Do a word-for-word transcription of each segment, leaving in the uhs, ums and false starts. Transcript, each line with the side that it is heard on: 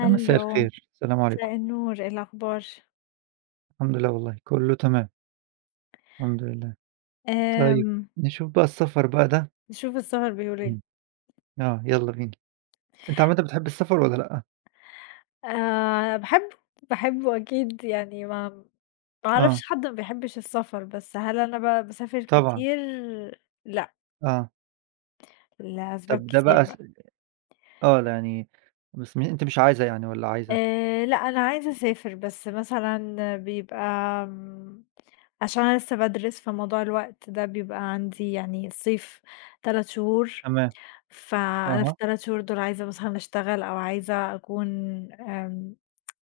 right: يا مساء الخير، السلام عليكم.
left: مساء النور، إيه الأخبار؟
right: الحمد لله والله كله تمام، الحمد لله. طيب،
left: آمم،
right: نشوف بقى السفر بقى ده.
left: شوف السهر بيقول إيه،
right: إمم، آه، يالّا بينا. أنت عامةً بتحب السفر والّا لأ؟
left: آآ باحبه، باحبه أكيد يعني ما ما
right: آه،
left: أعرفش حد ما بيحبش السفر، بس هل أنا بقى باسافر
right: طبعًا،
left: كتير؟ لأ،
right: آه.
left: لأسباب
right: طب ده
left: كتير
right: بقى س،
left: بقى،
right: آه، لا يعني، بس م أنتِ مش عايزة يعني والّا عايزة؟
left: آآ لأ، أنا عايزة أسافر، بس مثلًا بيبقى آمم، عشان أنا لسه بادرس، فموضوع الوقت ده بيبقى عندي يعني الصيف تلات شهور.
right: تمام،
left: فأنا في
right: أها،
left: ال3 شهور دول عايزة مثلًا أشتغل أو عايزة أكون، آمم،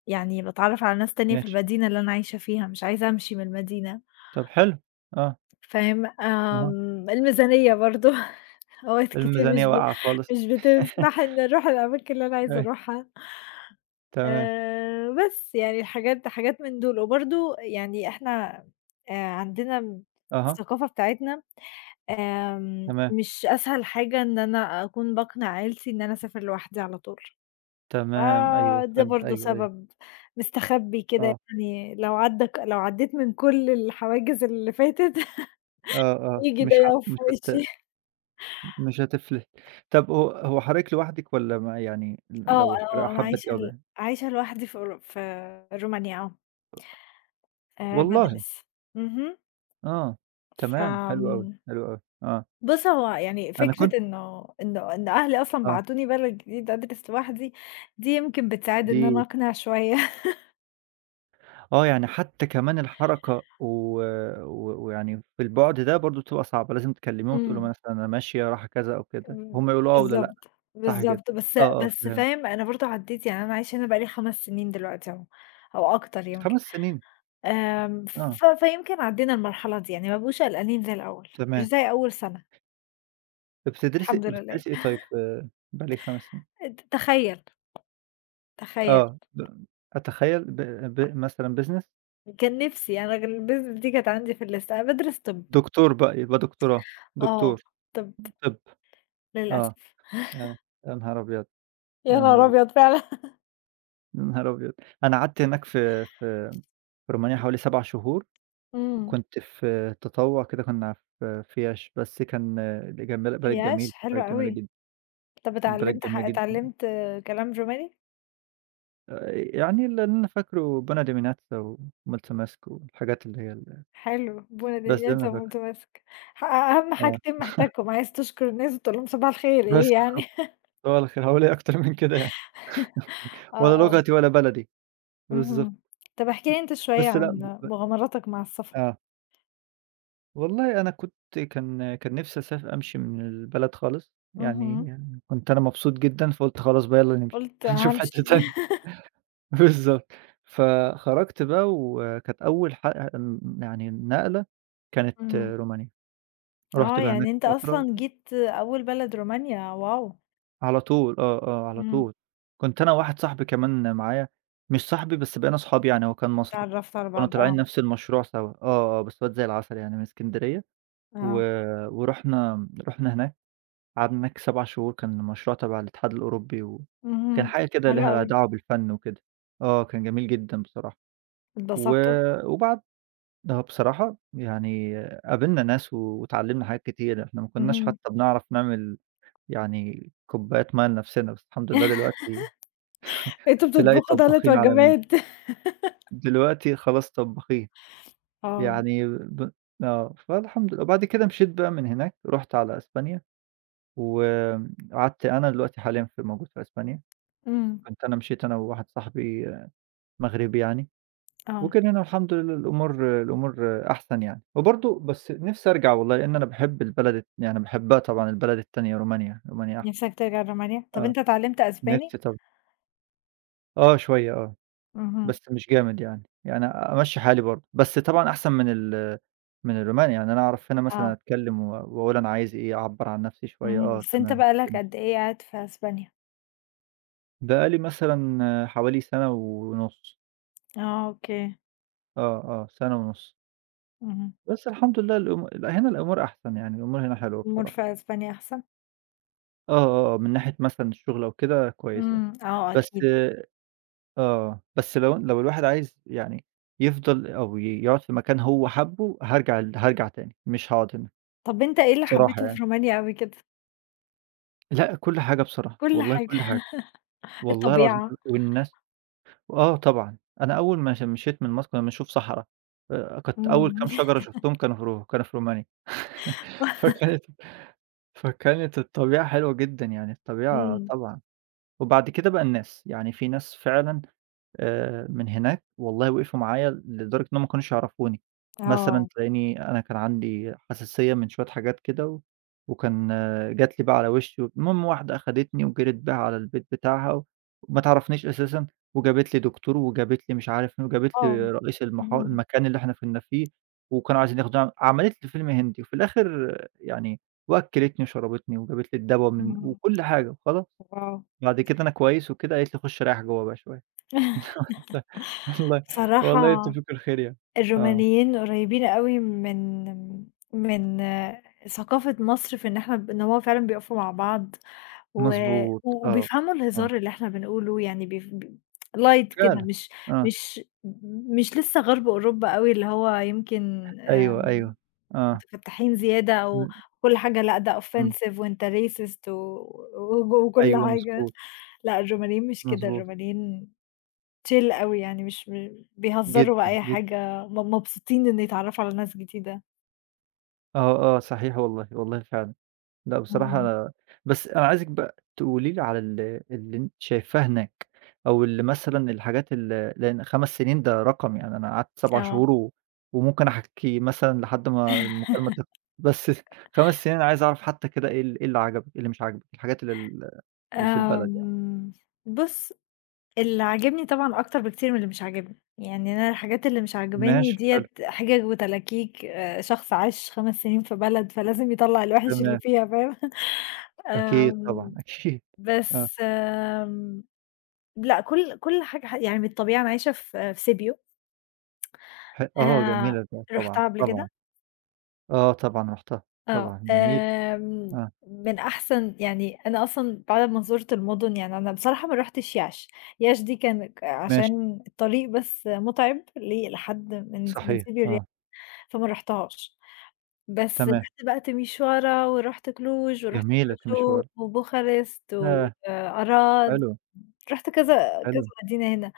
left: يعني باتعرّف على ناس تانية في
right: ماشي.
left: المدينة اللي أنا عايشة فيها، مش عايزة أمشي من المدينة،
right: طب حلو، آه،
left: فاهم؟
right: أها،
left: آمم، الميزانية برضه أوقات كتير
right: الميزانية
left: مش ب
right: واقعة خالص.
left: مش بتسمح إني أروح الأماكن اللي أنا عايزة
right: أيوه،
left: أروحها،
right: تمام،
left: آآ، بس يعني حاجات حاجات من دول، وبرضه يعني إحنا آآ، عندنا
right: أها،
left: الثقافة بتاعتنا. آمم،
right: تمام،
left: مش أسهل حاجة إن أنا أكون باقنِع عيلتي إن أنا أسافر لوحدي على طول،
right: تمام، أيوه
left: فده
right: فهمت،
left: برضه
right: أيوه، أيوه،
left: سبب مستخبّي كده،
right: آه،
left: يعني لو عدّى ك لو عدّيت من كل الحواجز اللي فاتت
right: آه، آه،
left: ييجي ده
right: مش ه
left: يُقف في
right: مش هت
left: وشّي.
right: مش هتفلِح. طَب هو هو حضرتِك لوحدِك والّا ما يعني ل
left: آه،
right: لو حر
left: آه، أنا
right: حبّة
left: عايشة ل
right: جواب.
left: عايشة لوحدي في رو في رومانيا، آه، آآ
right: والله!
left: بادرس. اهم.
right: آه، تمام، حلو أوي،
left: فآمم،
right: حلو أوي، آه.
left: بُص، هو يعني
right: أنا
left: فكرة
right: كنت،
left: إنه إنه إن أهلي أصلًا
right: آه،
left: بعتوني بلد جديد أدرس لوحدي، دي يمكن بتساعد
right: دي،
left: إن أنا أقنِع شوية.
right: آه، يعني حتّى كمان الحركة و و ويعني في البُعد ده برضه بتبقى صعبة، لازم تكلّميهم وتقولي لهم
left: إمم.
right: مثلًا أنا ماشية رايحة كذا أو كده،
left: إمم،
right: هُم يقولوا آه والّا لأ.
left: بالضبط،
right: صح كده؟
left: بالضبط، بس
right: آه، آه،
left: بس
right: فهمت.
left: فاهم، أنا برضه عدّيت، يعني أنا عايشة هنا بقى لي خمس سنين دلوقتي أهو، أو أكتر
right: 5
left: يمكن.
right: سنين،
left: آمم،
right: آه،
left: ف فيمكن عدّينا المرحلة دي، يعني ما بقوش قلقانين زي الأول، مش
right: تمام.
left: زي أول سنة،
right: بتدرسي
left: الحمد لله.
right: بتدرسي إيه طيب في بقى لِك 5 سنين؟
left: ت تخيّل، تخيّل
right: آه، ب أتخيّل ب
left: آه،
right: ب مثلًا business؟
left: كان نِفْسي، أنا كان الbusiness دي كانت عندي في الlist. أنا بادرس طِب،
right: دكتور بقى، يبقى دكتوراه،
left: آه،
right: دكتور
left: طِب،
right: طِب، آه.
left: للأسف.
right: يا يا نهار أبيض!
left: يا
right: يا نهار
left: نهار
right: أبيض!
left: أبيض فعلًا!
right: يا نهار أبيض! أنا قعدت هناك في في في رومانيا حوالي 7 شهور،
left: إمم.
right: وكنت في تطوع كده، كنا في فياش، بس كان جميلة، بلد
left: ياش
right: جميل،
left: حلو
right: بلد جميلة
left: أوي.
right: جدًا،
left: طَب
right: بلد
left: اتعلّمت ح
right: جميلة جدًا.
left: اتعلّمت كلام روماني؟
right: آآ، يعني اللي أنا فاكره بونا ديميناتزا ومالتا ماسك والحاجات اللي هي ال،
left: حلو، بُنى
right: بس ده اللي
left: دنيتها
right: أنا فاكره.
left: متماسكة. ح أهم
right: آه،
left: حاجتين محتاجهم، عايز تشكر الناس وتقول لهم صباح الخير،
right: بس
left: إيه يعني.
right: خلاص، صباح الخير، هاقول إيه أكتر من كده يعني،
left: آه،
right: ولا
left: آه.
right: لغتي ولا بلدي، بالضبط.
left: اهم. طب احكِ لي أنت شوية
right: بس لأ،
left: عن مغامراتك مع السفر.
right: آه. والله أنا كنت كان كان نِفْسي أساف أمشي من البلد خالص،
left: اهم.
right: يعني كنت أنا مبسوط جدًا، فقُلت خلاص بقى يالّا نمشي،
left: قُلت
right: هنشوف حتّة
left: هامشي.
right: تانية. بالضبط. فخرجت بقى وكانت أول ح ن يعني نقلة كانت
left: إمم.
right: رومانيا، رُحت
left: آه،
right: بقى هناك
left: يعني أنت
right: فترة
left: أصلًا جيت أول بلد رومانيا، واو!
right: على طول، آه، آه، على
left: إمم.
right: طول. كنت أنا وواحد صاحبي كمان معايا، مش صاحبي بس بقينا صحاب، يعني هو كان مصري،
left: اتعرّفت على
right: كنا
left: بعض
right: طالعين
left: آه،
right: نَفْس المشروع سوا، آه، آه، بس واد زي العسل يعني من إسكندرية. و
left: آه.
right: ورُحنا رُحنا هناك، قعدنا هناك 7 شهور، كان مشروع تبع الاتحاد الأوروبي،
left: اهم.
right: وكان حاجة كده
left: حلو
right: ليها
left: أوي.
right: دعوة بالفن وكده. آه، كان جميل جدًا بصراحة. و
left: اتبسطتوا؟
right: وبعدها بصراحة يعني قابلنا ناس واتعلمنا حاجات كتيرة، إحنا ما كناش
left: اهم.
right: حتى بنعرف نعمل يعني كوبايات مَيّة لنفسنا، بس الحمد لله دلوقتي
left: أنتم
right: تلاقي
left: بتطبخوا تلات
right: طباخين عالميين،
left: وجبات.
right: دلوقتي خلاص طباخين،
left: آه.
right: يعني ب، آه، فالحمد لله. وبعد كده مشيت بقى من هناك، رُحت على إسبانيا، وقعدت أنا دلوقتي حاليًا في موجود في إسبانيا.
left: إمم.
right: كنت أنا مشيت أنا وواحد صاحبي مغربي يعني،
left: آه.
right: وكلّنا الحمد لله الأمور الأمور أحسن يعني، وبرضه بس نِفْسي أرجع والله لإن أنا باحب البلد، يعني باحبها طبعًا، البلد التانية رومانيا، رومانيا أحلى.
left: نِفْسك ترجع لرومانيا؟ طب
right: آه،
left: أنت اتعلمت أسباني؟
right: نِفْسي طبعًا، آه شوية، آه، بس
left: اهم.
right: مش جامد يعني، يعني أمشّي حالي برضه، بس طبعًا أحسن من ال من رومانيا، يعني أنا أعرف هنا مثلًا
left: آه،
right: أتكلّم و وأقول أنا عايز إيه، أعبّر عن نَفْسي شوية،
left: اهم.
right: آه
left: بس أنت
right: تمام،
left: بقى لك
right: تمشي.
left: قد إيه قاعد في أسبانيا؟
right: بقى لي مثلًا حوالي سَنة ونُص،
left: آه، أوكي.
right: آه، آه، سَنة ونُص.
left: اهم.
right: بس الحمد لله الأم لأ هنا الأمور أحسن يعني، الأمور هنا حلوة
left: الأمور
right: بصراحة.
left: في أسبانيا أحسن؟
right: آه، آه، آه، من ناحية مثلًا الشغل أو كده كويسة،
left: إمم، آه
right: بس،
left: أكيد.
right: آه، بس لو لو الواحد عايز يعني يفضل أو ي يقعد في مكان هو حابه، هارجع ل هارجع تاني، مش هاقعد هنا
left: طَب أنت إيه اللي
right: بصراحة
left: حبيته في
right: يعني.
left: رومانيا أوي كده؟
right: لأ كل حاجة بصراحة،
left: كل
right: والله
left: حاجة.
right: كل حاجة، والله العظيم
left: الطبيعة،
right: كل والناس. آه طبعًا، أنا أول ما ش مشيت من مصر كنا بنشوف صحرا، آآ كانت أول
left: إمم.
right: كام شجرة شُفتهم كانوا في رو كانوا في رومانيا. فكانت فكانت الطبيعة حلوة جدًا يعني، الطبيعة
left: إمم،
right: طبعًا. وبعد كده بقى الناس، يعني في ناس فعلًا آآ من هناك والله وقفوا معايا لدرجة إنهم ما كانوش يعرفوني، مثلًا
left: آه،
right: تلاقيني أنا كان عندي حساسية من شوية حاجات كده و وكان، آه، جات لي بقى على وشي و المهم واحدة أخدتني وجرِت بيها على البيت بتاعها وما تعرفنيش أساسًا وجابت لي دكتور وجابت لي مش عارف مين وجابت
left: آه،
right: لي رئيس المحا
left: اهم،
right: المكان اللي إحنا كنا فيه وكانوا عايزين ياخدونا، عملت لي فيلم هندي وفي الآخر، آه، يعني وأكّلتني وشربتني وجابت لي الدوا من
left: إمم،
right: وكل حاجة وخلا
left: واو!
right: بعد كده أنا كويس وكده، قالت لي: "خُش ريّح جوّه بقى شوية." والله، والله
left: بصراحة
right: يتّفِق الخير يعني. آه،
left: الرومانيين قريبين أوي من من آه، ثقافة مصر، في إن إحنا ب إن هو فعلًا بيقفوا مع بعض و
right: مضبوط،
left: و-
right: آه،
left: وبيفهموا
right: آه،
left: الهزار اللي إحنا بنقوله، يعني بيف ب light كده،
right: فعلًا،
left: مش
right: آه،
left: مش مش لسه غرب أوروبا أوي، اللي هو يمكن آآ
right: أيوه، أيوه، آه،
left: متفتحين زيادة، أو
right: إمم،
left: كل حاجة لأ، ده
right: إمم،
left: offensive وأنت racist و وج وكل
right: أيوه
left: حاجة.
right: مضبوط،
left: لأ الرومانيين مش كده،
right: مضبوط،
left: الرومانيين chill أوي، يعني مش م بيهزروا
right: جدًا،
left: بأي
right: جدًا،
left: حاجة، م مبسوطين إن يتعرّفوا على ناس جديدة.
right: آه، آه، صحيح والله، والله فعلًا. لأ بصراحة
left: اهم،
right: أنا، بس أنا عايزِك بقى تقولي لي على ال اللي أنتِ شايفاه هناك، أو اللي مثلًا الحاجات ال لأن 5 سنين ده رقم، يعني أنا قعدت 7
left: آه.
right: شهور و وممكن أحكي مثلًا لحد ما المكالمة تخ، بس 5 سنين أنا عايز أعرف حتى كده إيه ال إيه اللي عجبِك، إيه اللي مش عاجبِك، الحاجات اللي ال اللي في البلد يعني.
left: آمم، بُص، اللي عاجبني طبعًا أكتر بكتير من اللي مش عاجبني. يعني أنا الحاجات اللي مش عاجباني
right: ماشي حلو،
left: ديّة حِجج وتلاكيك، آآ، شخص عاش خمس سنين في بلد فلازم يطلّع الوِحِش اللي
right: تمام،
left: فيها، فاهم؟
right: أكيد طبعًا
left: آمم،
right: أكيد، آه،
left: بس آمم، لأ كل كل حاجة، ح يعني بالطبيعة أنا عايشة في في سيبيو.
right: ح آه
left: آآ،
right: جميلة ده طبعًا،
left: رُحتها قبل
right: طبعًا،
left: كده.
right: آه طبعًا رُحتها،
left: آه،
right: طبعًا جميل،
left: آمم،
right: آه
left: من أحسن، يعني أنا أصلًا بعد منظورة المُدن، يعني أنا بصراحة ما رُحتش يعش. يعش دي كان ك
right: ماشي،
left: عشان الطريق بس مُتعب ل لحد، من من
right: صحيح،
left: سيبيو ل
right: آه
left: فما رُحتهاش، بس
right: تمام.
left: رُحت بقى تimisoara ورُحت كلوج ورُحت
right: جميلة
left: براشوب
right: مشوار،
left: وبوخارست
right: ياه!
left: وأراض،
right: حلو،
left: رُحت كذا كذا
right: حلو،
left: مدينة هنا،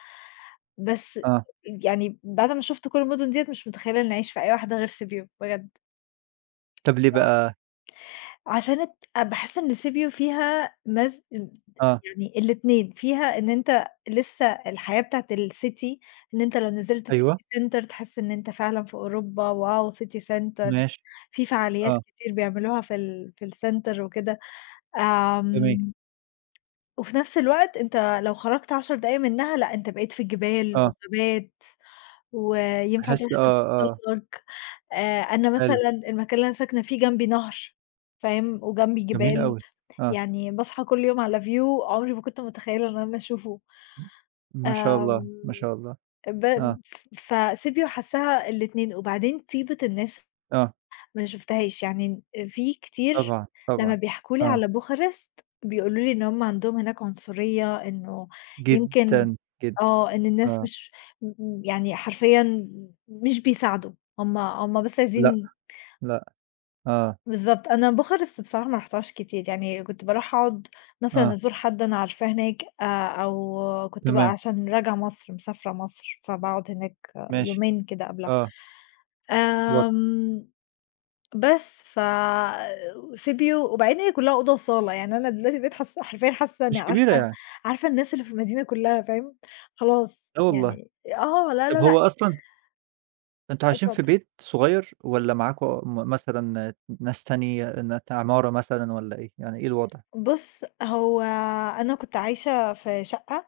left: بس
right: آه،
left: يعني بعد ما شُفت كل المُدن ديّة مش متخيلة إنّي أعيش في أي واحدة غير سيبيو بجد.
right: طب ليه بقى؟
left: عشان ات باحس إن Sibio فيها مز امم
right: آه،
left: يعني الاتنين، فيها إن أنت لسه الحياة بتاعة الcity، إن أنت لو نزلت
right: أيوه،
left: الcity center تحس إن أنت فعلًا في أوروبا، واو city center،
right: ماشي،
left: في فعاليات
right: آه،
left: كتير بيعملوها في ال في الcenter وكده.
right: جميل،
left: آمم وفي نفس الوقت أنت لو خرجت عشر دقايق منها لأ، أنت بقيت في الجبال
right: آه،
left: وغابات، وينفع
right: تحس
left: تروح
right: آه، آه،
left: تتسلق. آآ، أنا
right: حلو،
left: مثلًا المكان اللي أنا ساكنة فيه جنبي نهر، فاهم، وجنبي
right: جميل
left: جبال،
right: أوي، آه،
left: يعني باصحى كل يوم على view عمري ما كنت متخيلة إن أنا أشوفه.
right: ما شاء الله،
left: آمم،
right: ما شاء الله،
left: ب
right: آه،
left: ف فSibiu حاساها الاتنين، وبعدين طيبة الناس
right: آه،
left: ما شُفتهاش، يعني في كتير
right: طبعًا،
left: لمّا
right: طبعًا،
left: بيحكوا لي
right: آه،
left: على بوخارست، بيقولوا لي إن هُم عندهم هناك عنصرية، إنه يمكن،
right: جدًا، جدًا،
left: آه، إن الناس
right: آه،
left: مش م م يعني حرفيًا مش بيساعدوا، هُم هُم بس
right: لأ،
left: عايزين.
right: لأ، آه،
left: بالضبط، أنا بوخارست بصراحة ما رُحتهاش كتير، يعني كنت باروح أقعد مثلًا
right: آه،
left: أزور حد أنا عارفاه هناك، آآ، أو كنت بقى
right: تمام،
left: عشان راجعة مصر، مسافرة مصر، فباقعد هناك آه،
right: ماشي،
left: يومين كده قبلها.
right: آه، واضح،
left: آمم، بس ف وسيبيو، وبعدين هي كلها أوضة وصالة، يعني أنا دلوقتي بقيت حاسة حرفيًا، حاسة إني
right: مش كبيرة
left: عارفة
right: يعني،
left: عارفة الناس اللي في المدينة كلها، فاهم؟ خلاص
right: لا والله.
left: يعني. آه، لا،
right: طب
left: لا،
right: هو
left: لأ،
right: أصلًا أنتم عايشين
left: اتفضل.
right: في بيت صغير والّا معاكم م مثلًا ناس تانية ناس عمارة مثلًا والّا إيه؟ يعني إيه الوضع؟
left: بُص، هو أنا كنت عايشة في شقة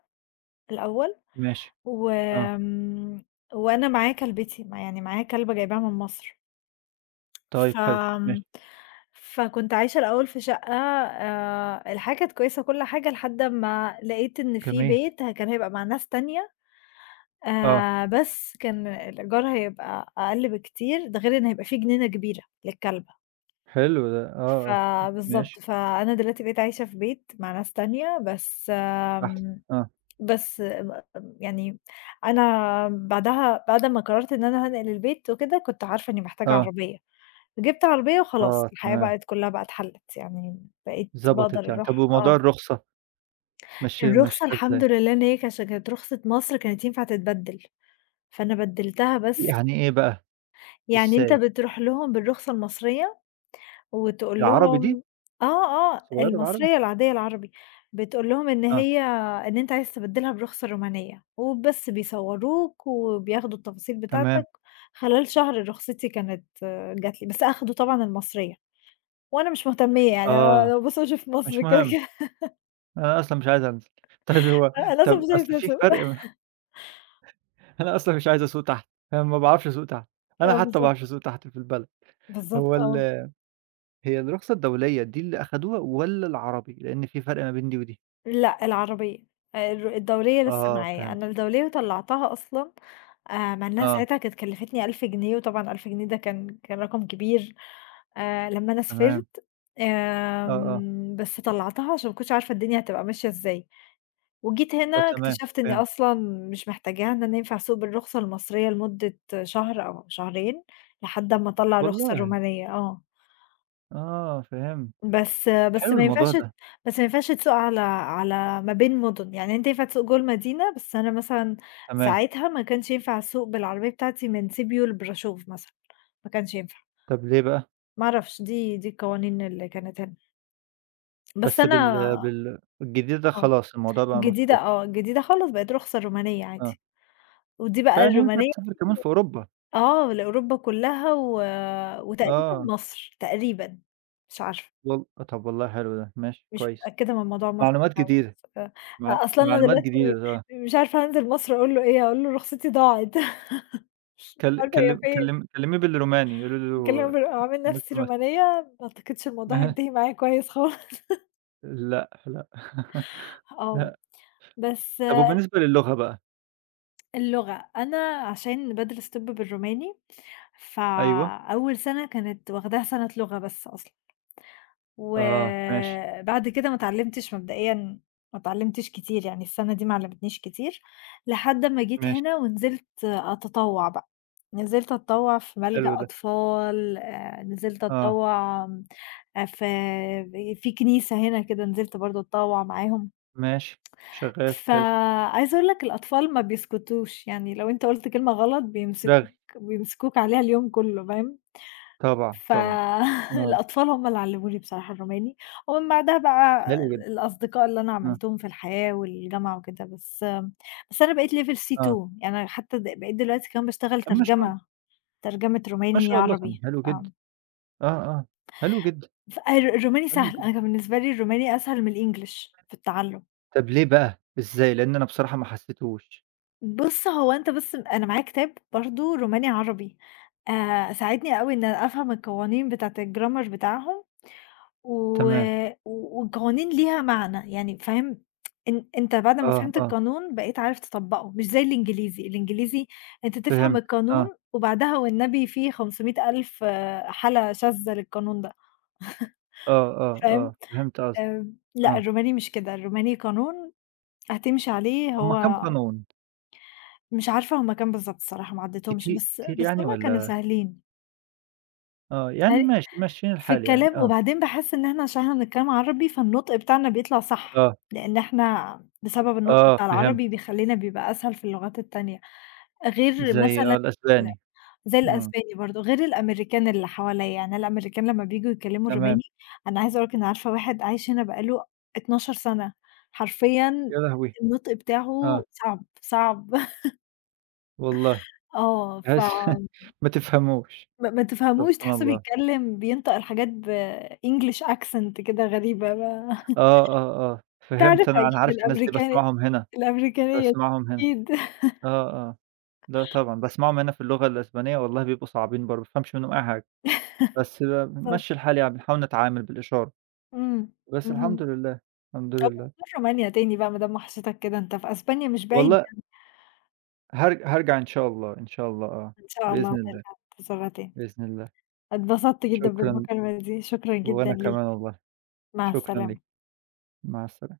left: الأول.
right: ماشي، آه،
left: وآمم، وأنا معايا كلبتي، ما يعني معايا كلبة جايباها من مصر.
right: طيب
left: ف
right: حلو، ماشي،
left: آمم، فكنت عايشة الأول في شقة. آآ، الحياة كانت كويسة وكل حاجة لحد أمّا لقيت إن في
right: جميل،
left: بيت، ه كان هيبقى مع ناس تانية،
right: آه،
left: آآ، بس كان الإيجار هيبقى أقل بكتير، ده غير إن هيبقى في جنينة كبيرة للكلبة،
right: حلو ده، آه، آه، ماشي،
left: فبالضبط، فأنا دلوقتي بقيت عايشة في بيت مع ناس تانية، بس
right: أحسن،
left: آمم
right: آه،
left: بس م يعني أنا بعدها، بعد ما قررت إن أنا هانقل البيت وكده، كنت عارفة إنّي محتاجة
right: آه،
left: عربية، جِبت عربية وخلاص
right: آه،
left: الحياة
right: تمام،
left: بقت كلّها بقى اتحلّت، يعني بقيت
right: ضبطت
left: باقدر
right: يعني. طب
left: أروح،
right: وموضوع
left: آه.
right: الرخصة مشي
left: الرخصة،
right: مشيتها إزاي؟
left: الحمد لله إن هي كش كانت رخصة مصر كانت ينفع تتبدِّل، فأنا بدِّلتها. بس
right: يعني إيه بقى؟
left: يعني أنت
right: إزاي؟
left: بتروح لهم بالرخصة المصرية وتقول
right: العربي دي؟
left: لهم، آه، آه،
right: الصغيرة العربي؟
left: المصرية العادية العربي، بتقول لهم إن
right: آه،
left: هي إن أنت عايز تبدّلها برخصة رومانية، وبس بيصوّروك وبياخدوا التفاصيل
right: تمام،
left: بتاعتك، خلال شهر رخصتي كانت، آه، جات لي، بس أخدوا طبعًا المصرية، وأنا مش مهتمية، يعني
right: آه،
left: أنا بابص وشي في مصر
right: مش
left: كده،
right: مهم،
left: كده
right: أنا أصلًا مش عايز أنزل. طيب هو
left: أنا أصلًا
right: طب
left: مش
right: أصل
left: عايزة
right: في
left: أسوق.
right: فرق، أنا أصلًا مش عايز أسوق تحت، أنا ما باعرفش أسوق تحت، أنا
left: آه
right: حتى ما
left: بالضبط،
right: باعرفش أسوق تحت في البلد. هو
left: بالضبط
right: ال
left: آه.
right: هي الرخصة الدولية دي اللي أخدوها والّا العربي؟ لإن في فرق ما بين دي ودي.
left: لأ، العربية، الر الدولية لسه
right: آه
left: معايا،
right: فهمت،
left: أنا الدولية طلّعتها أصلًا، آآ، مع إنها
right: آه
left: ساعتها كانت كلّفتني ألف جنيه، وطبعًا ألف جنيه ده كان كان رقم كبير. آآ، لمّا أنا
right: تمام،
left: سافرت،
right: آه، آه،
left: آمم، بس طلّعتها عشان ما كنتش عارفة الدنيا هتبقى ماشية إزاي، وجيت هنا
right: آه تمام،
left: اكتشفت إني
right: فهمت.
left: أصلًا مش محتاجاها، إن أنا ينفع أسوق بالرخصة المصرية لمدة شهر أو شهرين، لحد أمّا أطلّع الرخصة
right: والله!
left: الرومانية، آه.
right: آه فهمت،
left: بس بس
right: حلو
left: ما
right: الموضوع
left: ينفعش
right: ده،
left: بس ما ينفعش تسوق على على ما بين مُدن، يعني أنت ينفع تسوق جوه المدينة، بس أنا مثلًا
right: تمام.
left: ساعتها ما كانش ينفع أسوق بالعربية بتاعتي من سيبيو لبراشوف مثلًا، ما كانش ينفع.
right: طب ليه بقى؟
left: ما أعرفش، دي دي القوانين اللي كانت هنا، بس
right: بس
left: أنا،
right: بال بال الجديد ده
left: آه،
right: خلاص الموضوع بقى
left: الجديدة،
right: مفتوح،
left: آه، الجديدة خالص بقت رخصة رومانية
right: آه.
left: عادي، ودي بقى
right: فيعني ينفع
left: الرومانية
right: تسافر كمان
left: دي،
right: في أوروبا،
left: آه، لأوروبا كلّها و وتقريبًا
right: آه.
left: مصر، تقريبًا، مش عارفة.
right: وال طب والله حلو ده، ماشي
left: مش
right: كويس.
left: متأكدة من موضوع مصر
right: معلومات
left: دوّة.
right: جديدة،
left: ف أ
right: مع
left: أصل أنا
right: معلومات جديدة،
left: دلوقتي
right: آه.
left: مش عارفة هانزل مصر أقول له إيه، هاقول له رخصتي ضاعت مش
right: كل
left: عارفة هي
right: كلم
left: فين،
right: كلم كلميه بالروماني، قولي له.
left: هاكلمه بال عامل نفسي رومانية، ما أعتقدش الموضوع
right: أها،
left: هينتهي معايا كويس خالص
right: لأ، لأ،
left: آه،
right: لأ.
left: بس
right: طب وبالنسبة للغة بقى؟
left: اللغة أنا عشان بادرس طِب بالروماني،
right: أيوه،
left: فأول سنة كانت واخداها سنة لغة بس أصلًا.
right: آه، ماشي،
left: وبعد كده ما اتعلّمتش مبدئيًا، ما اتعلّمتش كتير، يعني السَنة دي ما علّمتنيش كتير، لحد أمّا جيت
right: ماشي،
left: هنا ونزلت أتطوّع بقى، نزلت أتطوّع في
right: حلو
left: ملجأ
right: ده،
left: أطفال، آآ نزلت
right: آه،
left: أتطوّع آآ في في كنيسة هنا كده نزلت برضه أتطوّع معاهم.
right: ماشي، شغال، حلو،
left: فعايزة أقول لك الأطفال ما بيسكتوش، يعني لو أنت قُلت كلمة غلط بيمسكوك
right: رغي،
left: بيمسكوك عليها اليوم كُلّه، فاهم؟
right: طبعًا،
left: ف
right: طبعًا، آه،
left: الأطفال هم اللي علّموني بصراحة الروماني، ومن بعدها بقى
right: حلو جدًا،
left: الأصدقاء اللي أنا
right: آه،
left: عملتهم في الحياة والجامعة وكده. بس بس أنا بقيت level
right: آه،
left: سي تو، يعني حتى د بقيت دلوقتي كمان باشتغل
right: طب ما شاء،
left: ترجمة، ترجمة
right: ما
left: روماني
right: شاء الله، طب
left: عربي.
right: حلو جدًا،
left: آمم،
right: آه، آه، حلو جدًا،
left: ف الر الروماني
right: حلو
left: سهل،
right: جدًا.
left: أنا كان بالنسبة لي الروماني أسهل من الEnglish في التعلُّم.
right: طب ليه بقى؟ إزاي؟ لإن أنا بصراحة ما حسيتهوش،
left: بُص، هو أنت بس أنا معايا كتاب برضه روماني عربي، آآ ساعدني أوي إن أنا أفهم القوانين بتاعة الgrammar بتاعهم و
right: تمام،
left: و والقوانين ليها معنى، يعني فاهم، إن أنت بعد ما
right: آه،
left: فهمت
right: آه،
left: القانون بقيت عارف تطبّقه، مش زي الإنجليزي، الإنجليزي أنت تفهم
right: فهمت،
left: القانون
right: آه،
left: وبعدها والنبي في خمسمائة ألف حالة شاذة للقانون ده،
right: آه، آه، آه،
left: فاهم.
right: فهمت قصدك،
left: آمم، لأ
right: آه،
left: الروماني مش كده، الروماني قانون هتمشي عليه،
right: هُم كام
left: هو
right: قانون؟
left: مش عارفة هُم كام بالضبط، الصراحة ما عدّيتهمش،
right: كتي
left: بس
right: كتير
left: بس
right: يعني
left: هُم كانوا
right: والّا،
left: سهلين،
right: آه، يعني
left: سهل
right: ماشي ماشيين
left: في
right: الحال يعني
left: الكلام.
right: آه،
left: وبعدين باحس إن إحنا عشان إحنا بنتكلم عربي، فالنطق بتاعنا بيطلع صح،
right: آه،
left: لإن إحنا بسبب النطق
right: آه
left: بتاع
right: فهمت،
left: العربي بيخلّينا بيبقى أسهل في اللغات التانية، غير
right: زي آه
left: مثلًا ال
right: الأسباني،
left: زي
right: إمم،
left: الأسباني برضه، غير الأمريكان اللي حواليّا، يعني الأمريكان لمّا بييجوا يتكلموا
right: تمام،
left: الروماني، أنا عايزة أقول لك إن عارفة واحد عايش هنا بقى له اتناشر سنة، حرفيًا
right: يا لهوي!
left: النطق
right: آه،
left: بتاعه صعب، صعب
right: والله
left: آه، ف
right: تحس. ما تفهموش،
left: ما ما تفهموش،
right: سبحان
left: تحسّه
right: الله،
left: بيتكلم بينطق الحاجات بEnglish accent كده غريبة بقى.
right: آه، آه، آه،
left: أنت عارفها
right: فهمت، أنا أنا
left: أكيد
right: عارف الناس دي
left: الأمريكاني
right: باسمعهم هنا،
left: الأمريكانية
right: باسمعهم هنا،
left: أكيد
right: آه، آه، لأ طبعًا باسمعهم هنا في اللغة الأسبانية، والله بيبقوا صعبين برضه، ما بافهمش منهم أي حاجة، بس ب
left: بالضبط،
right: بنمشّي الحال يعني بنحاول نتعامل بالإشارة،
left: إمم،
right: بس الحمد
left: اهم.
right: لله، الحمد
left: طب
right: لله،
left: هنروح رومانيا تاني بقى ما دام وحشتك كده، أنت في أسبانيا مش بعيد
right: والله
left: يعني.
right: هار هارجع إن شاء الله، إن شاء الله آه،
left: إن شاء
right: بإذن
left: الله
right: الله،
left: ترجع تزورها تاني.
right: بإذن الله.
left: اتبسطت جدًا
right: شكرًا،
left: بالمكالمة دي، شكرًا جدًا
right: وأنا
left: ليك،
right: كمان والله،
left: مع
right: شكرًا ليك،
left: السلامة.
right: مع السلا